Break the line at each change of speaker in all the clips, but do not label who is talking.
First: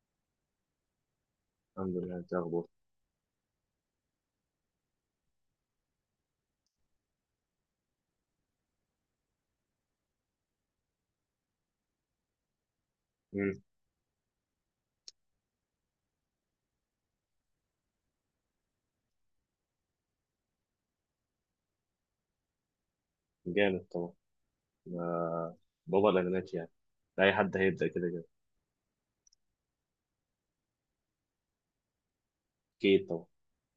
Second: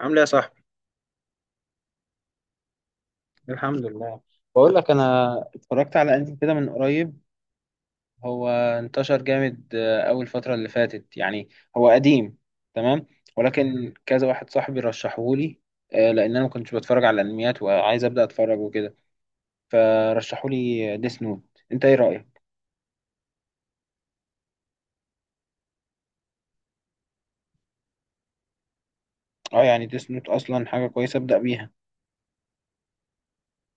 عامل ايه يا صاحبي؟
الحمد لله، انت اخبار؟
الحمد لله. بقول لك، انا اتفرجت على انمي كده من قريب. هو انتشر جامد اول فتره اللي فاتت يعني. هو قديم، تمام.
امم
ولكن كذا واحد صاحبي رشحه لي، لان انا ما كنتش بتفرج على الانميات وعايز ابدا اتفرج وكده، فرشحوا لي ديس نوت. انت ايه رايك؟
جامد طبعا. ما بابا الاغنات يعني، اي حد هيبدا كده كده.
اه يعني ديس نوت اصلا حاجه كويسه ابدا بيها.
اكيد طبعا.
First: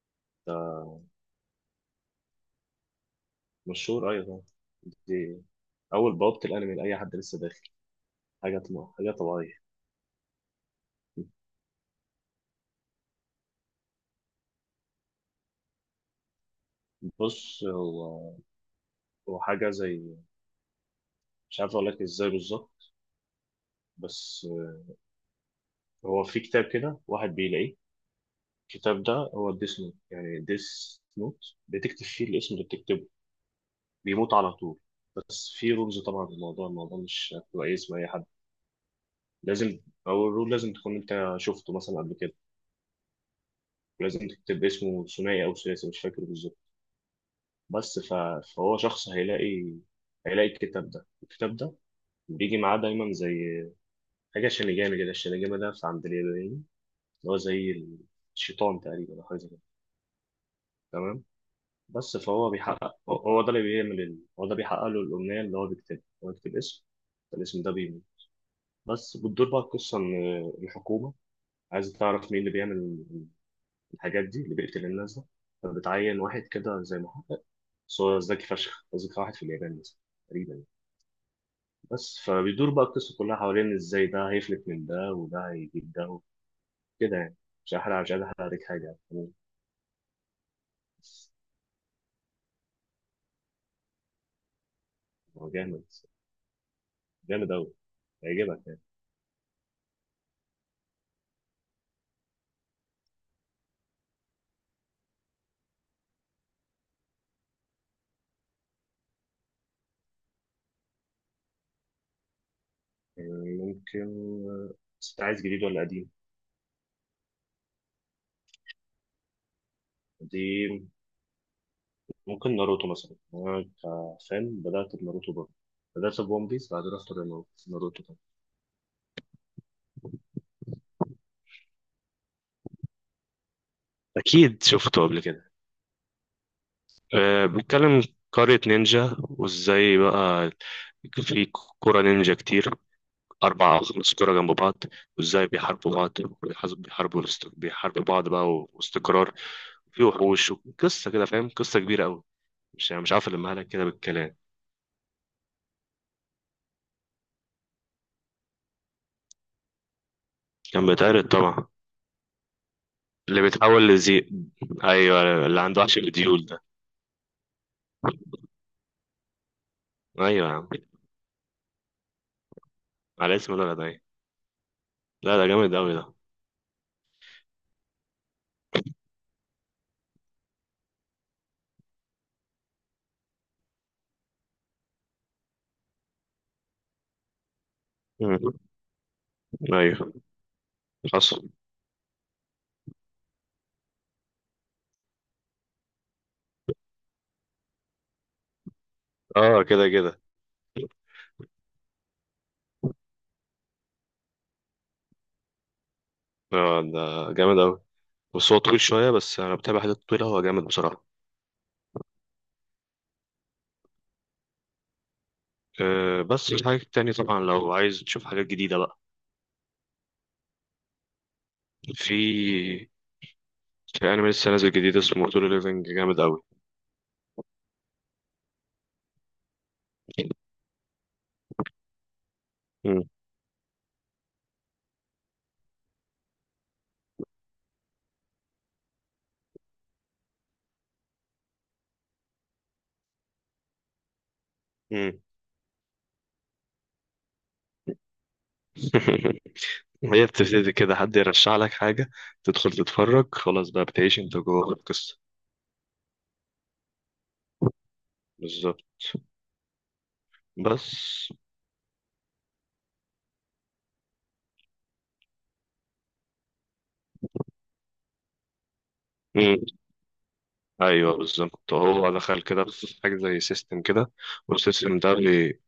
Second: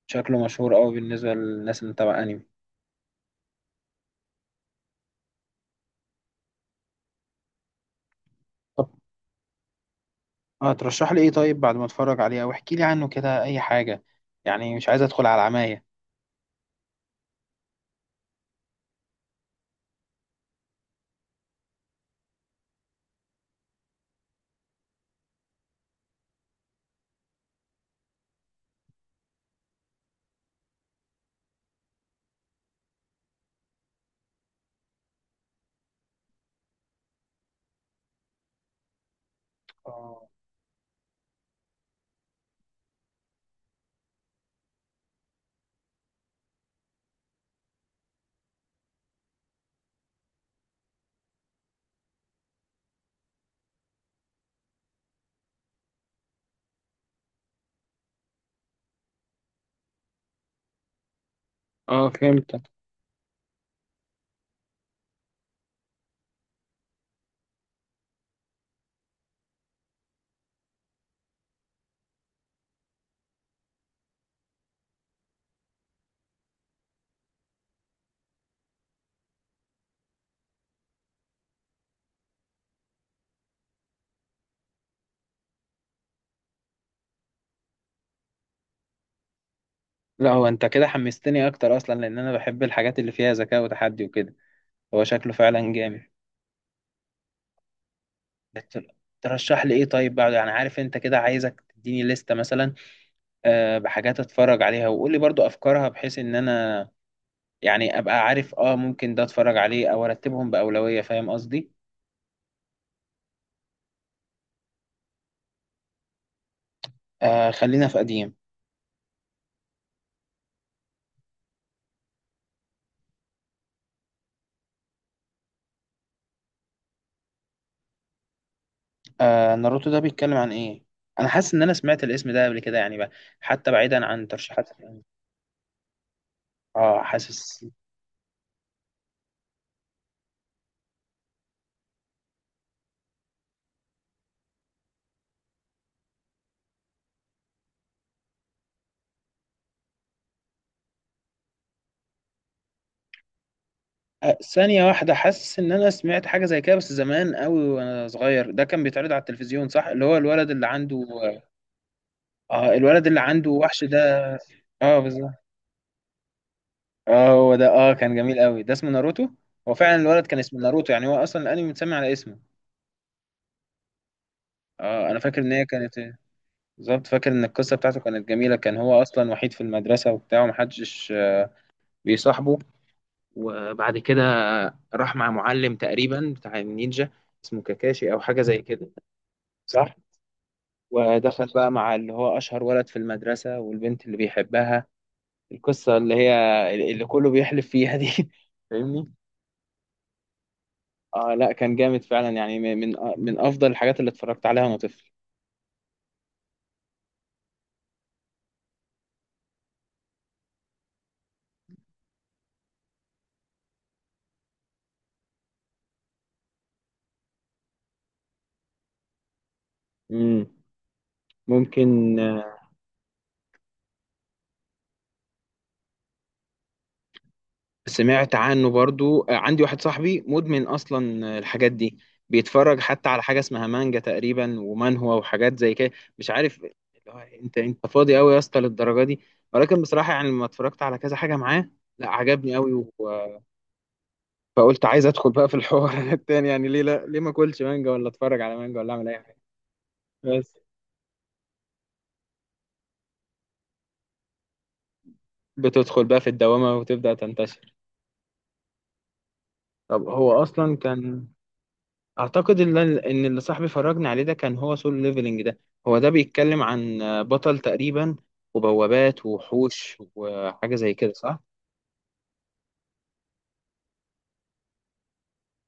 شكله مشهور قوي
ده
بالنسبه للناس اللي متابعه انمي.
مشهور ايوه طبعا. دي اول بوابه الانمي لاي حد لسه داخل، حاجه
طب
طبعا. حاجه طبيعيه.
اه ترشح لي ايه طيب بعد ما اتفرج عليه، او احكي لي عنه كده اي حاجه، يعني مش عايز ادخل على عماية.
بص، هو حاجه زي، مش عارف اقول لك ازاي بالظبط، بس هو في كتاب كده واحد بيلاقيه. الكتاب ده هو ديس نوت، يعني ديس نوت بتكتب فيه الاسم اللي بتكتبه بيموت على طول. بس في رمز طبعا للموضوع، الموضوع مش كويس، ما لازم او الرول لازم تكون انت شفته مثلا قبل كده، ولازم تكتب اسمه ثنائي او ثلاثي مش فاكر بالظبط. بس ف... فهو شخص هيلاقي، هيلاقي الكتاب ده. الكتاب ده بيجي معاه دايما زي حاجه شينيجامي كده. الشينيجامي ده في عند اليابانيين، اللي هو زي الشيطان تقريبا او حاجه زي كده. تمام.
اه
بس فهو
فهمتك.
بيحقق، هو ده اللي بيعمل هو ده بيحقق له الامنيه اللي هو بيكتبها. هو بيكتب اسم فالاسم ده بيموت. بس بتدور بقى القصه ان الحكومه عايزه تعرف مين اللي بيعمل الحاجات دي، اللي بيقتل الناس ده. فبتعين واحد كده زي محقق، بس هو ذكي فشخ، أذكى واحد في اليابان مثلا تقريبا يعني. بس فبيدور بقى القصة كلها حوالين إزاي ده هيفلت من ده، وده هيجيب ده، كده يعني. مش هحرق، مش عايز أحرق عليك حاجة يعني.
لا هو انت كده
بس
حمستني اكتر اصلا، لان انا بحب الحاجات اللي فيها ذكاء وتحدي وكده. هو شكله
هو
فعلا
جامد،
جامد.
جامد أوي، هيعجبك يعني.
بت- ترشح لي ايه طيب بعد، يعني عارف انت كده، عايزك تديني لستة مثلا، بحاجات اتفرج عليها، وقول لي برضو افكارها، بحيث ان انا يعني ابقى عارف اه ممكن ده اتفرج عليه او ارتبهم بأولوية. فاهم قصدي؟
يعني ممكن، بس أنت عايز جديد ولا قديم؟
خلينا في قديم.
قديم. ممكن ناروتو مثلا، أنا كفان بدأت بناروتو برضه، بدأت بون بيس بعد رحت لناروتو.
ناروتو ده بيتكلم عن ايه؟ انا حاسس ان انا سمعت الاسم ده قبل كده يعني بقى، حتى بعيدا عن
اكيد
ترشيحات
شفته
الأنمي.
قبل كده.
اه
آه،
حاسس.
بنتكلم قرية نينجا وازاي بقى في كرة نينجا كتير، أربع أو خمس كرة جنب بعض، وازاي بيحاربوا بعض بيحاربوا بعض بقى واستقرار. في وحوش. قصة كده، فاهم؟ قصة كبيرة أوي، مش عارف ألمها لك كده بالكلام.
ثانية واحدة، حاسس إن أنا سمعت حاجة زي كده بس زمان أوي وأنا صغير، ده كان بيتعرض على التلفزيون صح؟ اللي هو الولد اللي
كان
عنده،
بيتعرض طبعا.
الولد اللي
اللي
عنده وحش
بيتحول
ده.
لذئب.
آه بالظبط.
أيوه، اللي عنده وحش الديول ده.
آه هو ده، كان جميل أوي. ده اسمه ناروتو؟ هو فعلا الولد كان
أيوه يا
اسمه
عم،
ناروتو، يعني هو أصلا الأنمي متسمي على اسمه.
على اسم ده أيوة.
آه أنا
لا
فاكر
ده
إن هي
جامد أوي
كانت،
ده.
بالظبط فاكر إن القصة بتاعته كانت جميلة. كان هو أصلا وحيد في المدرسة وبتاع ومحدش بيصاحبه، وبعد كده راح مع معلم تقريبا بتاع النينجا، اسمه كاكاشي أو حاجة
مم.
زي كده، صح.
أيوه.
ودخل
حصل.
بقى مع اللي هو أشهر ولد في المدرسة والبنت اللي بيحبها، القصة اللي هي اللي كله بيحلف فيها دي. فاهمني؟
أه كده كده.
اه لا كان جامد فعلا، يعني من أفضل الحاجات اللي اتفرجت عليها وأنا طفل.
أه ده جامد أوي، بس هو طويل شوية، بس أنا بتابع حاجات طويلة، هو جامد بصراحة. أه بس في حاجات تانية طبعا لو عايز تشوف حاجات جديدة بقى.
مم. ممكن
في في أنمي لسه نازل جديد اسمه سولو ليفينج، جامد أوي.
سمعت عنه برضو. عندي واحد صاحبي مدمن أصلا الحاجات دي، بيتفرج
مم.
حتى على حاجة اسمها مانجا تقريبا ومان هو وحاجات زي كده. مش عارف اللي هو، انت فاضي قوي يا اسطى للدرجة دي؟ ولكن بصراحة يعني لما اتفرجت على كذا حاجة معاه، لا عجبني قوي، فقلت عايز
مم.
ادخل بقى في الحوار التاني، يعني ليه لا؟ ليه ما اكلش مانجا ولا اتفرج على مانجا ولا اعمل اي حاجه؟
هي
بس
بتبتدي كده، حد يرشح لك حاجة، تدخل تتفرج، خلاص بقى بتعيش انت جوه القصة.
بتدخل بقى في الدوامه وتبدا تنتشر.
بالظبط.
طب هو اصلا
بس.
كان، اعتقد ان اللي صاحبي فرجني عليه ده كان هو سول ليفلنج ده. هو ده بيتكلم عن بطل تقريبا وبوابات
مم.
ووحوش وحاجه زي كده،
ايوه
صح؟
بالظبط، هو دخل كده في حاجة زي سيستم كده، والسيستم ده بي-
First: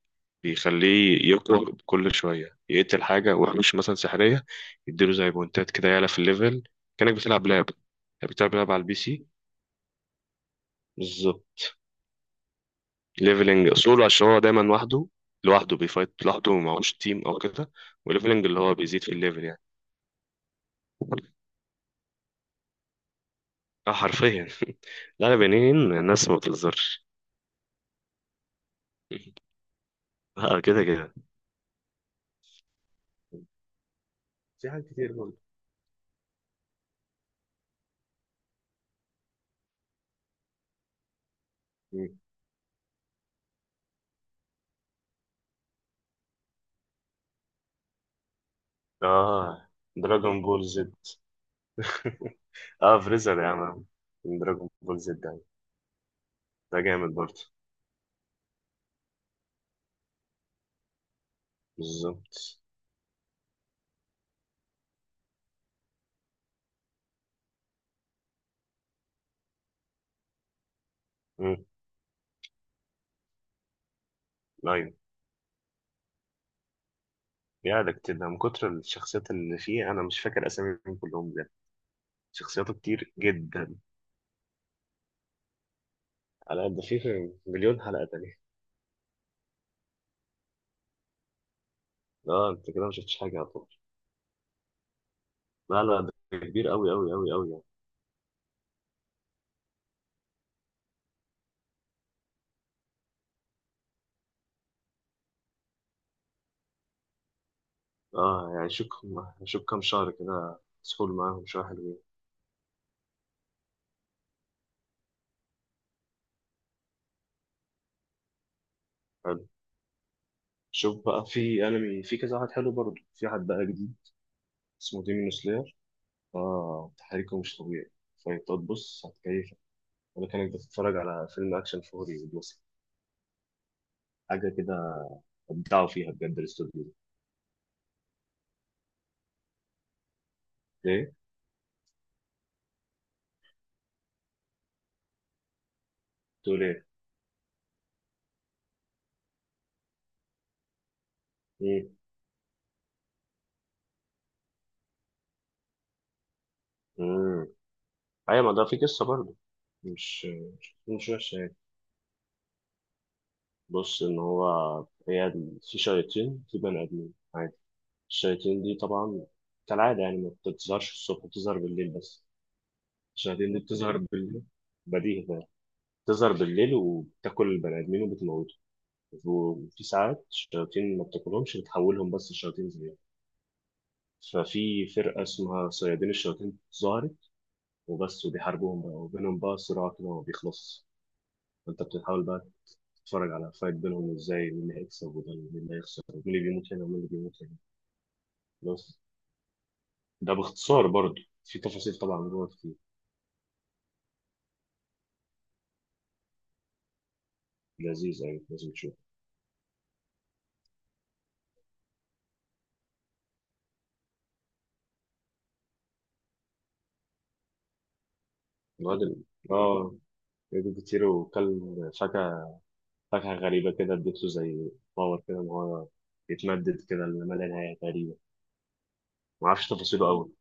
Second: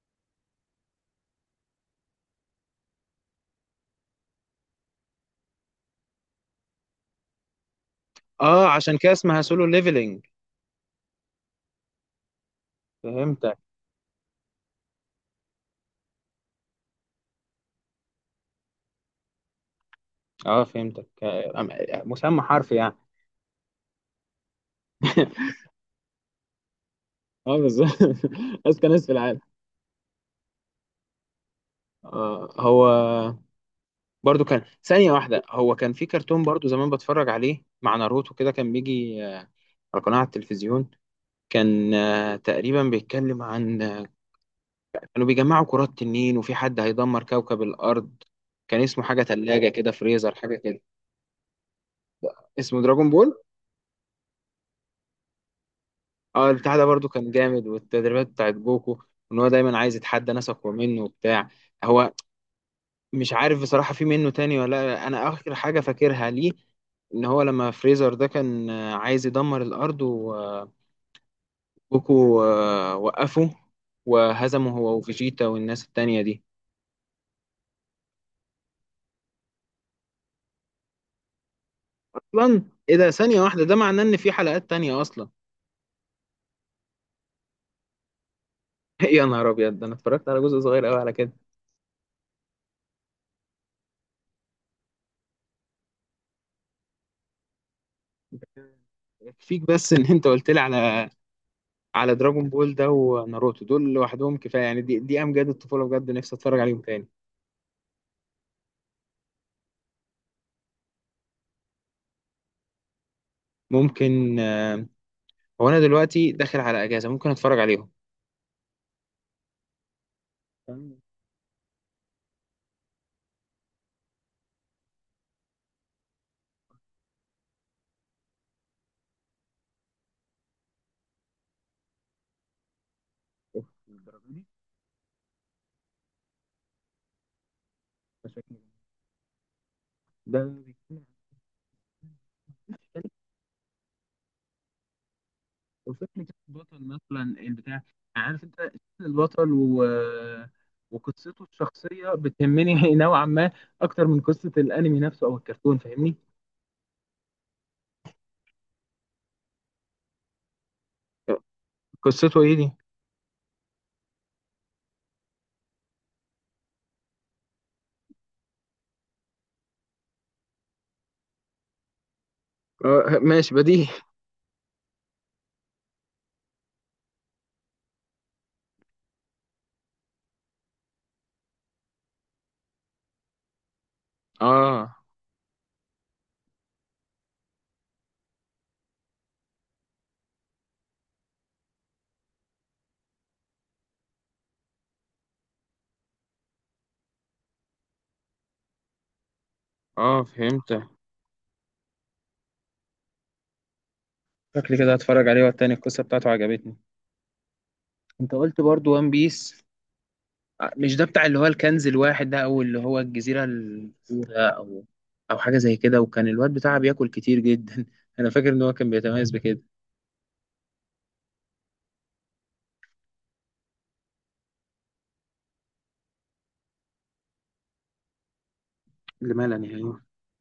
بيخليه يقرأ كل شوية يقتل حاجة ومش مثلا سحرية، يديله زي بونتات كده، يعلى في الليفل، كأنك بتلعب لعب، يعني بتلعب
اه
لعب على البي
عشان كده
سي.
اسمها سولو ليفلنج.
بالظبط.
فهمتك.
ليفلنج سولو عشان هو دايما وحده، لوحده بيفايت، لوحده معهوش تيم أو كده. وليفلنج اللي هو بيزيد في الليفل يعني.
اه فهمتك، مسمى حرفي يعني.
اه حرفيا. لا لا، بنين، الناس ما بتهزرش.
اه بالظبط. اذكى ناس في العالم.
اه كده كده.
هو برضو كان،
في حاجات
ثانية
كتير برضه.
واحدة، هو كان في كرتون برضو زمان بتفرج عليه مع ناروتو، كده كان بيجي على قناة على التلفزيون. كان
مم.
تقريبا بيتكلم عن كانوا بيجمعوا كرات تنين، وفي حد هيدمر كوكب الأرض، كان اسمه حاجة
اه
تلاجة كده، فريزر
دراجون
حاجة
بول
كده.
زد.
اسمه
اه
دراجون بول.
فريزر يا عم، دراجون بول زد ده.
اه البتاع
ده
ده برضو
جامد
كان
برضه.
جامد، والتدريبات بتاعت جوكو، ان هو دايما عايز يتحدى ناس اقوى منه وبتاع. هو
بالظبط.
مش عارف بصراحة في منه تاني ولا لأ. انا اخر حاجة فاكرها ليه ان هو لما فريزر ده كان عايز يدمر الارض،
امم.
جوكو وقفه وهزمه
ايوه.
هو وفيجيتا والناس التانية دي.
ده كتير، ده من كتر الشخصيات اللي فيه انا مش فاكر اساميهم كلهم بجد،
اصلا
شخصياته
ايه ده؟
كتير
ثانية واحدة، ده
جدا.
معناه ان في حلقات تانية اصلا؟
على قد فيه مليون حلقه تانية.
يا نهار ابيض، ده انا اتفرجت على جزء صغير قوي على كده.
اه انت كده ما شفتش حاجه على طول. لا لا ده كبير قوي قوي قوي قوي يعني.
يكفيك بس ان انت قلت لي على على دراجون بول ده وناروتو، دول لوحدهم كفايه يعني. دي امجاد الطفوله بجد، نفسي اتفرج عليهم تاني.
اه يعني شوف، شوف كام شهر كده سحول معاهم شويه حلوين.
ممكن هو انا دلوقتي داخل على اجازه، ممكن اتفرج عليهم.
حلو.
تمام.
شوف بقى في انمي، في كذا واحد حلو برضه، في حد بقى جديد اسمه ديمون سلاير. اه تحريكه مش طبيعي، فانت تبص هتكيفك، ولا كانك بتتفرج على فيلم اكشن فوري مثلا،
أوف، الدرجة دي؟
حاجه كده. ابدعوا فيها بجد الاستوديو ده.
ده شكله جميل. ده بيتكلم
ليه؟
عن، وفكرة
تقول
البطل
ايه؟
مثلا البتاع، عارف انت شكل البطل و... وقصته
مم.
الشخصية بتهمني نوعا ما، أكتر من قصة الأنمي نفسه أو الكرتون. فاهمني؟
مم. ايوه، ما ده في قصه برضه، مش مش وحشه يعني.
قصته ايه دي؟
بص، ان هو، في شياطين، في بني ادمين عادي. الشياطين دي طبعا، كالعاده يعني ما بتظهرش الصبح، بتظهر بالليل بس.
آه
الشياطين
ماشي،
دي
بديهي.
بتظهر بالليل، بديهي ده. بتظهر بالليل وبتاكل البني ادمين وبتموته. وفي ساعات الشياطين ما بتاكلهمش، بتحولهم بس لشياطين زيهم. ففي
اه
فرقه اسمها صيادين الشياطين ظهرت، وبس، وبيحاربوهم بقى، وبينهم بقى صراع كده ما بيخلصش. فانت بتحاول بقى تتفرج على فايت بينهم ازاي، مين اللي هيكسب وده، مين اللي هيخسر، ومين اللي بيموت هنا ومين اللي بيموت هنا. بس.
اه
ده
فهمت.
باختصار، برضه في تفاصيل طبعا جوه كتير.
شكلي كده هتفرج عليه، والتاني القصة بتاعته عجبتني.
لذيذ
انت
يعني،
قلت
لازم
برضو
تشوف.
وان بيس، مش ده بتاع اللي هو الكنز الواحد ده او اللي هو الجزيرة الأولى او او حاجة زي كده، وكان الواد بتاعها بياكل كتير جدا؟ انا فاكر ان هو كان
الواد ال-
بيتميز بكده.
اه جاب كتير، وكل فاكهة، فاكهة غريبة كده، اديته زي باور كده، ان هو يتمدد كده لما لا نهاية تقريبا.
اللي
ما
ملل
اعرفش
يعني؟
تفاصيله قوي،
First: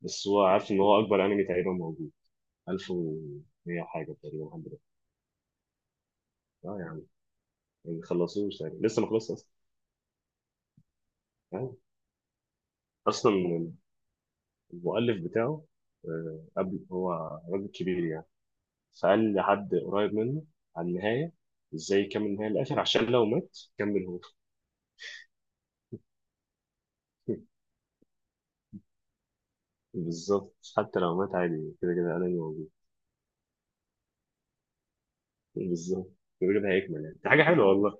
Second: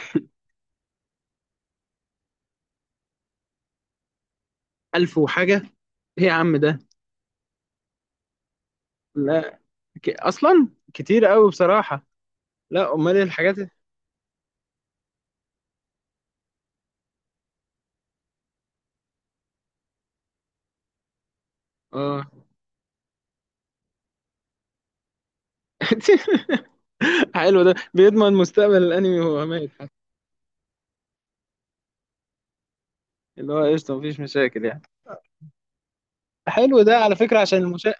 بس هو عارف ان هو اكبر انمي تقريبا موجود، 1100 حاجة تقريبا، 100.
1000 وحاجة؟ ايه يا عم
اه
ده؟
يا عم، ما خلصوش يعني، لسه ما خلصش اصلا
لا اصلا كتير قوي
يعني.
بصراحة. لا امال ايه
اصلا المؤلف بتاعه، آه، قبل، هو راجل كبير يعني، فقال لحد قريب منه على النهايه، ازاي
اه.
يكمل النهايه للاخر عشان لو مات كمل هو.
حلو، ده بيضمن مستقبل الانمي وهو ميت حتى.
بالظبط، حتى لو مات عادي، كده كده انا موجود.
اللي هو قشطة، مفيش مشاكل يعني.
بالظبط، كده كده
حلو ده
هيكمل
على
يعني، دي
فكرة
حاجه
عشان
حلوه
المشاهد،
والله.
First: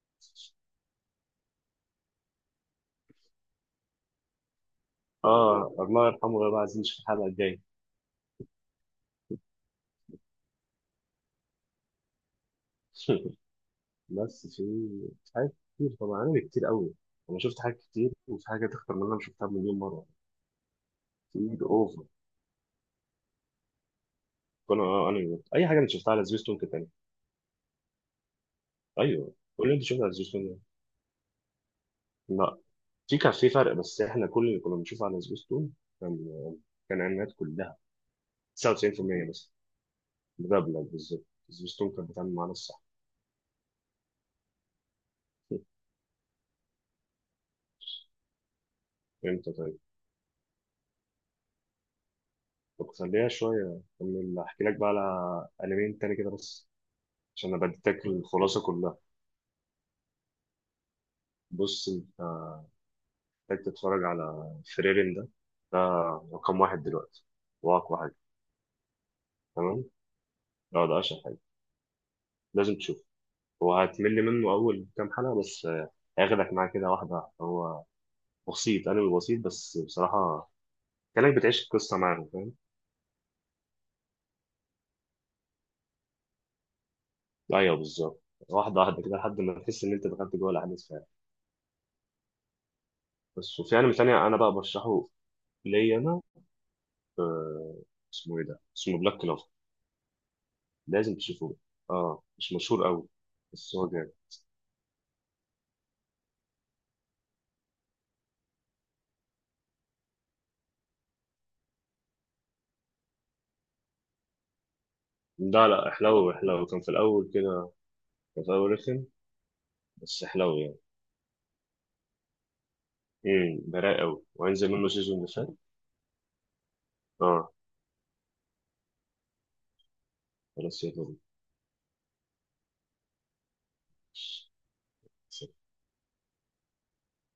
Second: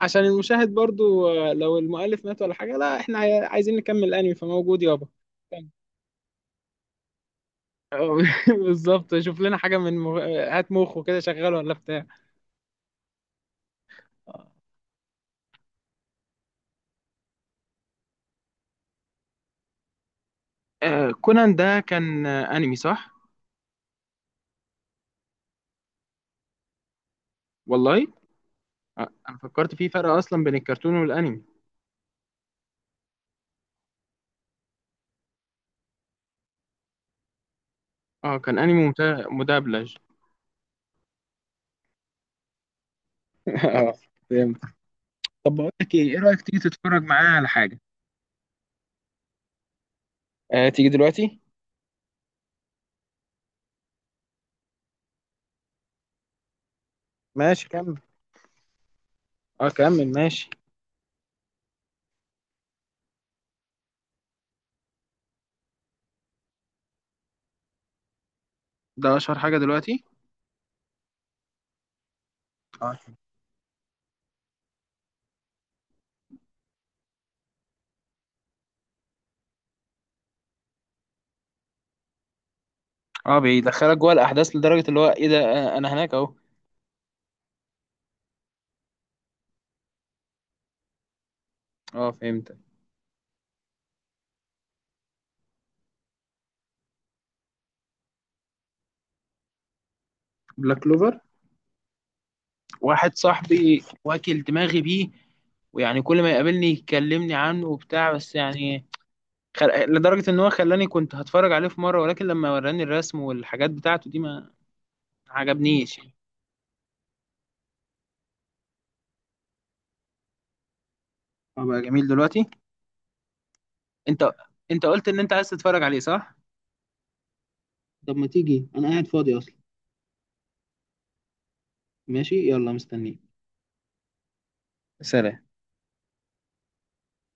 عشان المشاهد برضو لو المؤلف مات ولا حاجة، لا احنا عايزين نكمل الانمي، فموجود يابا.
اه الله يرحمه ويبقى عزيز في الحلقه الجايه.
آه، بالظبط. شوف لنا حاجة من مغ... هات مخه كده شغال ولا بتاع.
بس في، في حاجات كتير طبعا، انا كتير قوي، انا شفت حاجات كتير، وفي حاجات اكتر من اللي انا شفتها مليون مره.
كونان
كتير
ده
اوفر.
كان انمي صح؟
اه انمي، اي حاجه انت شفتها على سبيستون كانت انمي.
والله
ايوه
انا
كل اللي
فكرت
انت
في
شفتها
فرق
على
اصلا
سبيستون
بين
ده.
الكرتون والانمي.
لا، في كان في فرق، بس احنا كل اللي كنا بنشوفه على سبيستون كان، آه، كان انميات كلها،
اه كان انمي
99% بس.
مدبلج.
مدبلج بالظبط. سبيستون كان بيتعامل معانا الصح.
اه فهمت. طب بقول لك ايه، ايه رايك تيجي تتفرج معايا على حاجه؟
امتى طيب؟
آه تيجي دلوقتي.
طب خليها شويه، اكمل احكي لك بقى على انميين تاني كده، بس عشان انا
ماشي كمل.
بديتك الخلاصه كلها.
اه كمل ماشي.
بص، انت محتاج تتفرج على فريرين ده. ده رقم واحد دلوقتي، واقوى حاجه.
ده اشهر حاجة
تمام.
دلوقتي؟
اه ده اشهر حاجه، لازم
اه.
تشوفه. هو هتمل منه أول كام حلقة بس، آه، هياخدك معاه كده واحدة واحدة. هو بسيط، أنا بسيط بس بصراحة كأنك بتعيش القصة معاهم، فاهم؟
اه بيدخلك جوه الاحداث لدرجه اللي هو ايه ده، انا هناك اهو.
أيوه بالظبط، واحدة واحدة كده لحد ما تحس إن أنت دخلت جوه الأحداث فعلا.
اه فهمت.
بس، وفي أنمي تاني أنا بقى برشحه ليا أنا، اسمه إيه ده؟ اسمه بلاك كلوف.
بلاك
لازم
كلوفر،
تشوفوه. أه مش مشهور أوي
واحد
بس
صاحبي
هو جامد.
واكل دماغي بيه، ويعني كل ما يقابلني يكلمني عنه وبتاع. بس يعني لدرجة ان هو خلاني كنت هتفرج عليه في مرة، ولكن لما وراني الرسم والحاجات بتاعته دي ما
لا لا،
عجبنيش.
حلو حلو، كان في الأول كده، كان في الأول رخم، بس حلو يعني.
أبقى جميل دلوقتي؟
براء أوي،
انت
وهينزل
انت
منه
قلت
سيزون
ان
اللي
انت
فات.
عايز تتفرج عليه صح؟
أه
طب ما تيجي، انا قاعد فاضي اصلا.
خلاص يلا
ماشي يلا، مستنيك.
بينا.
سلام.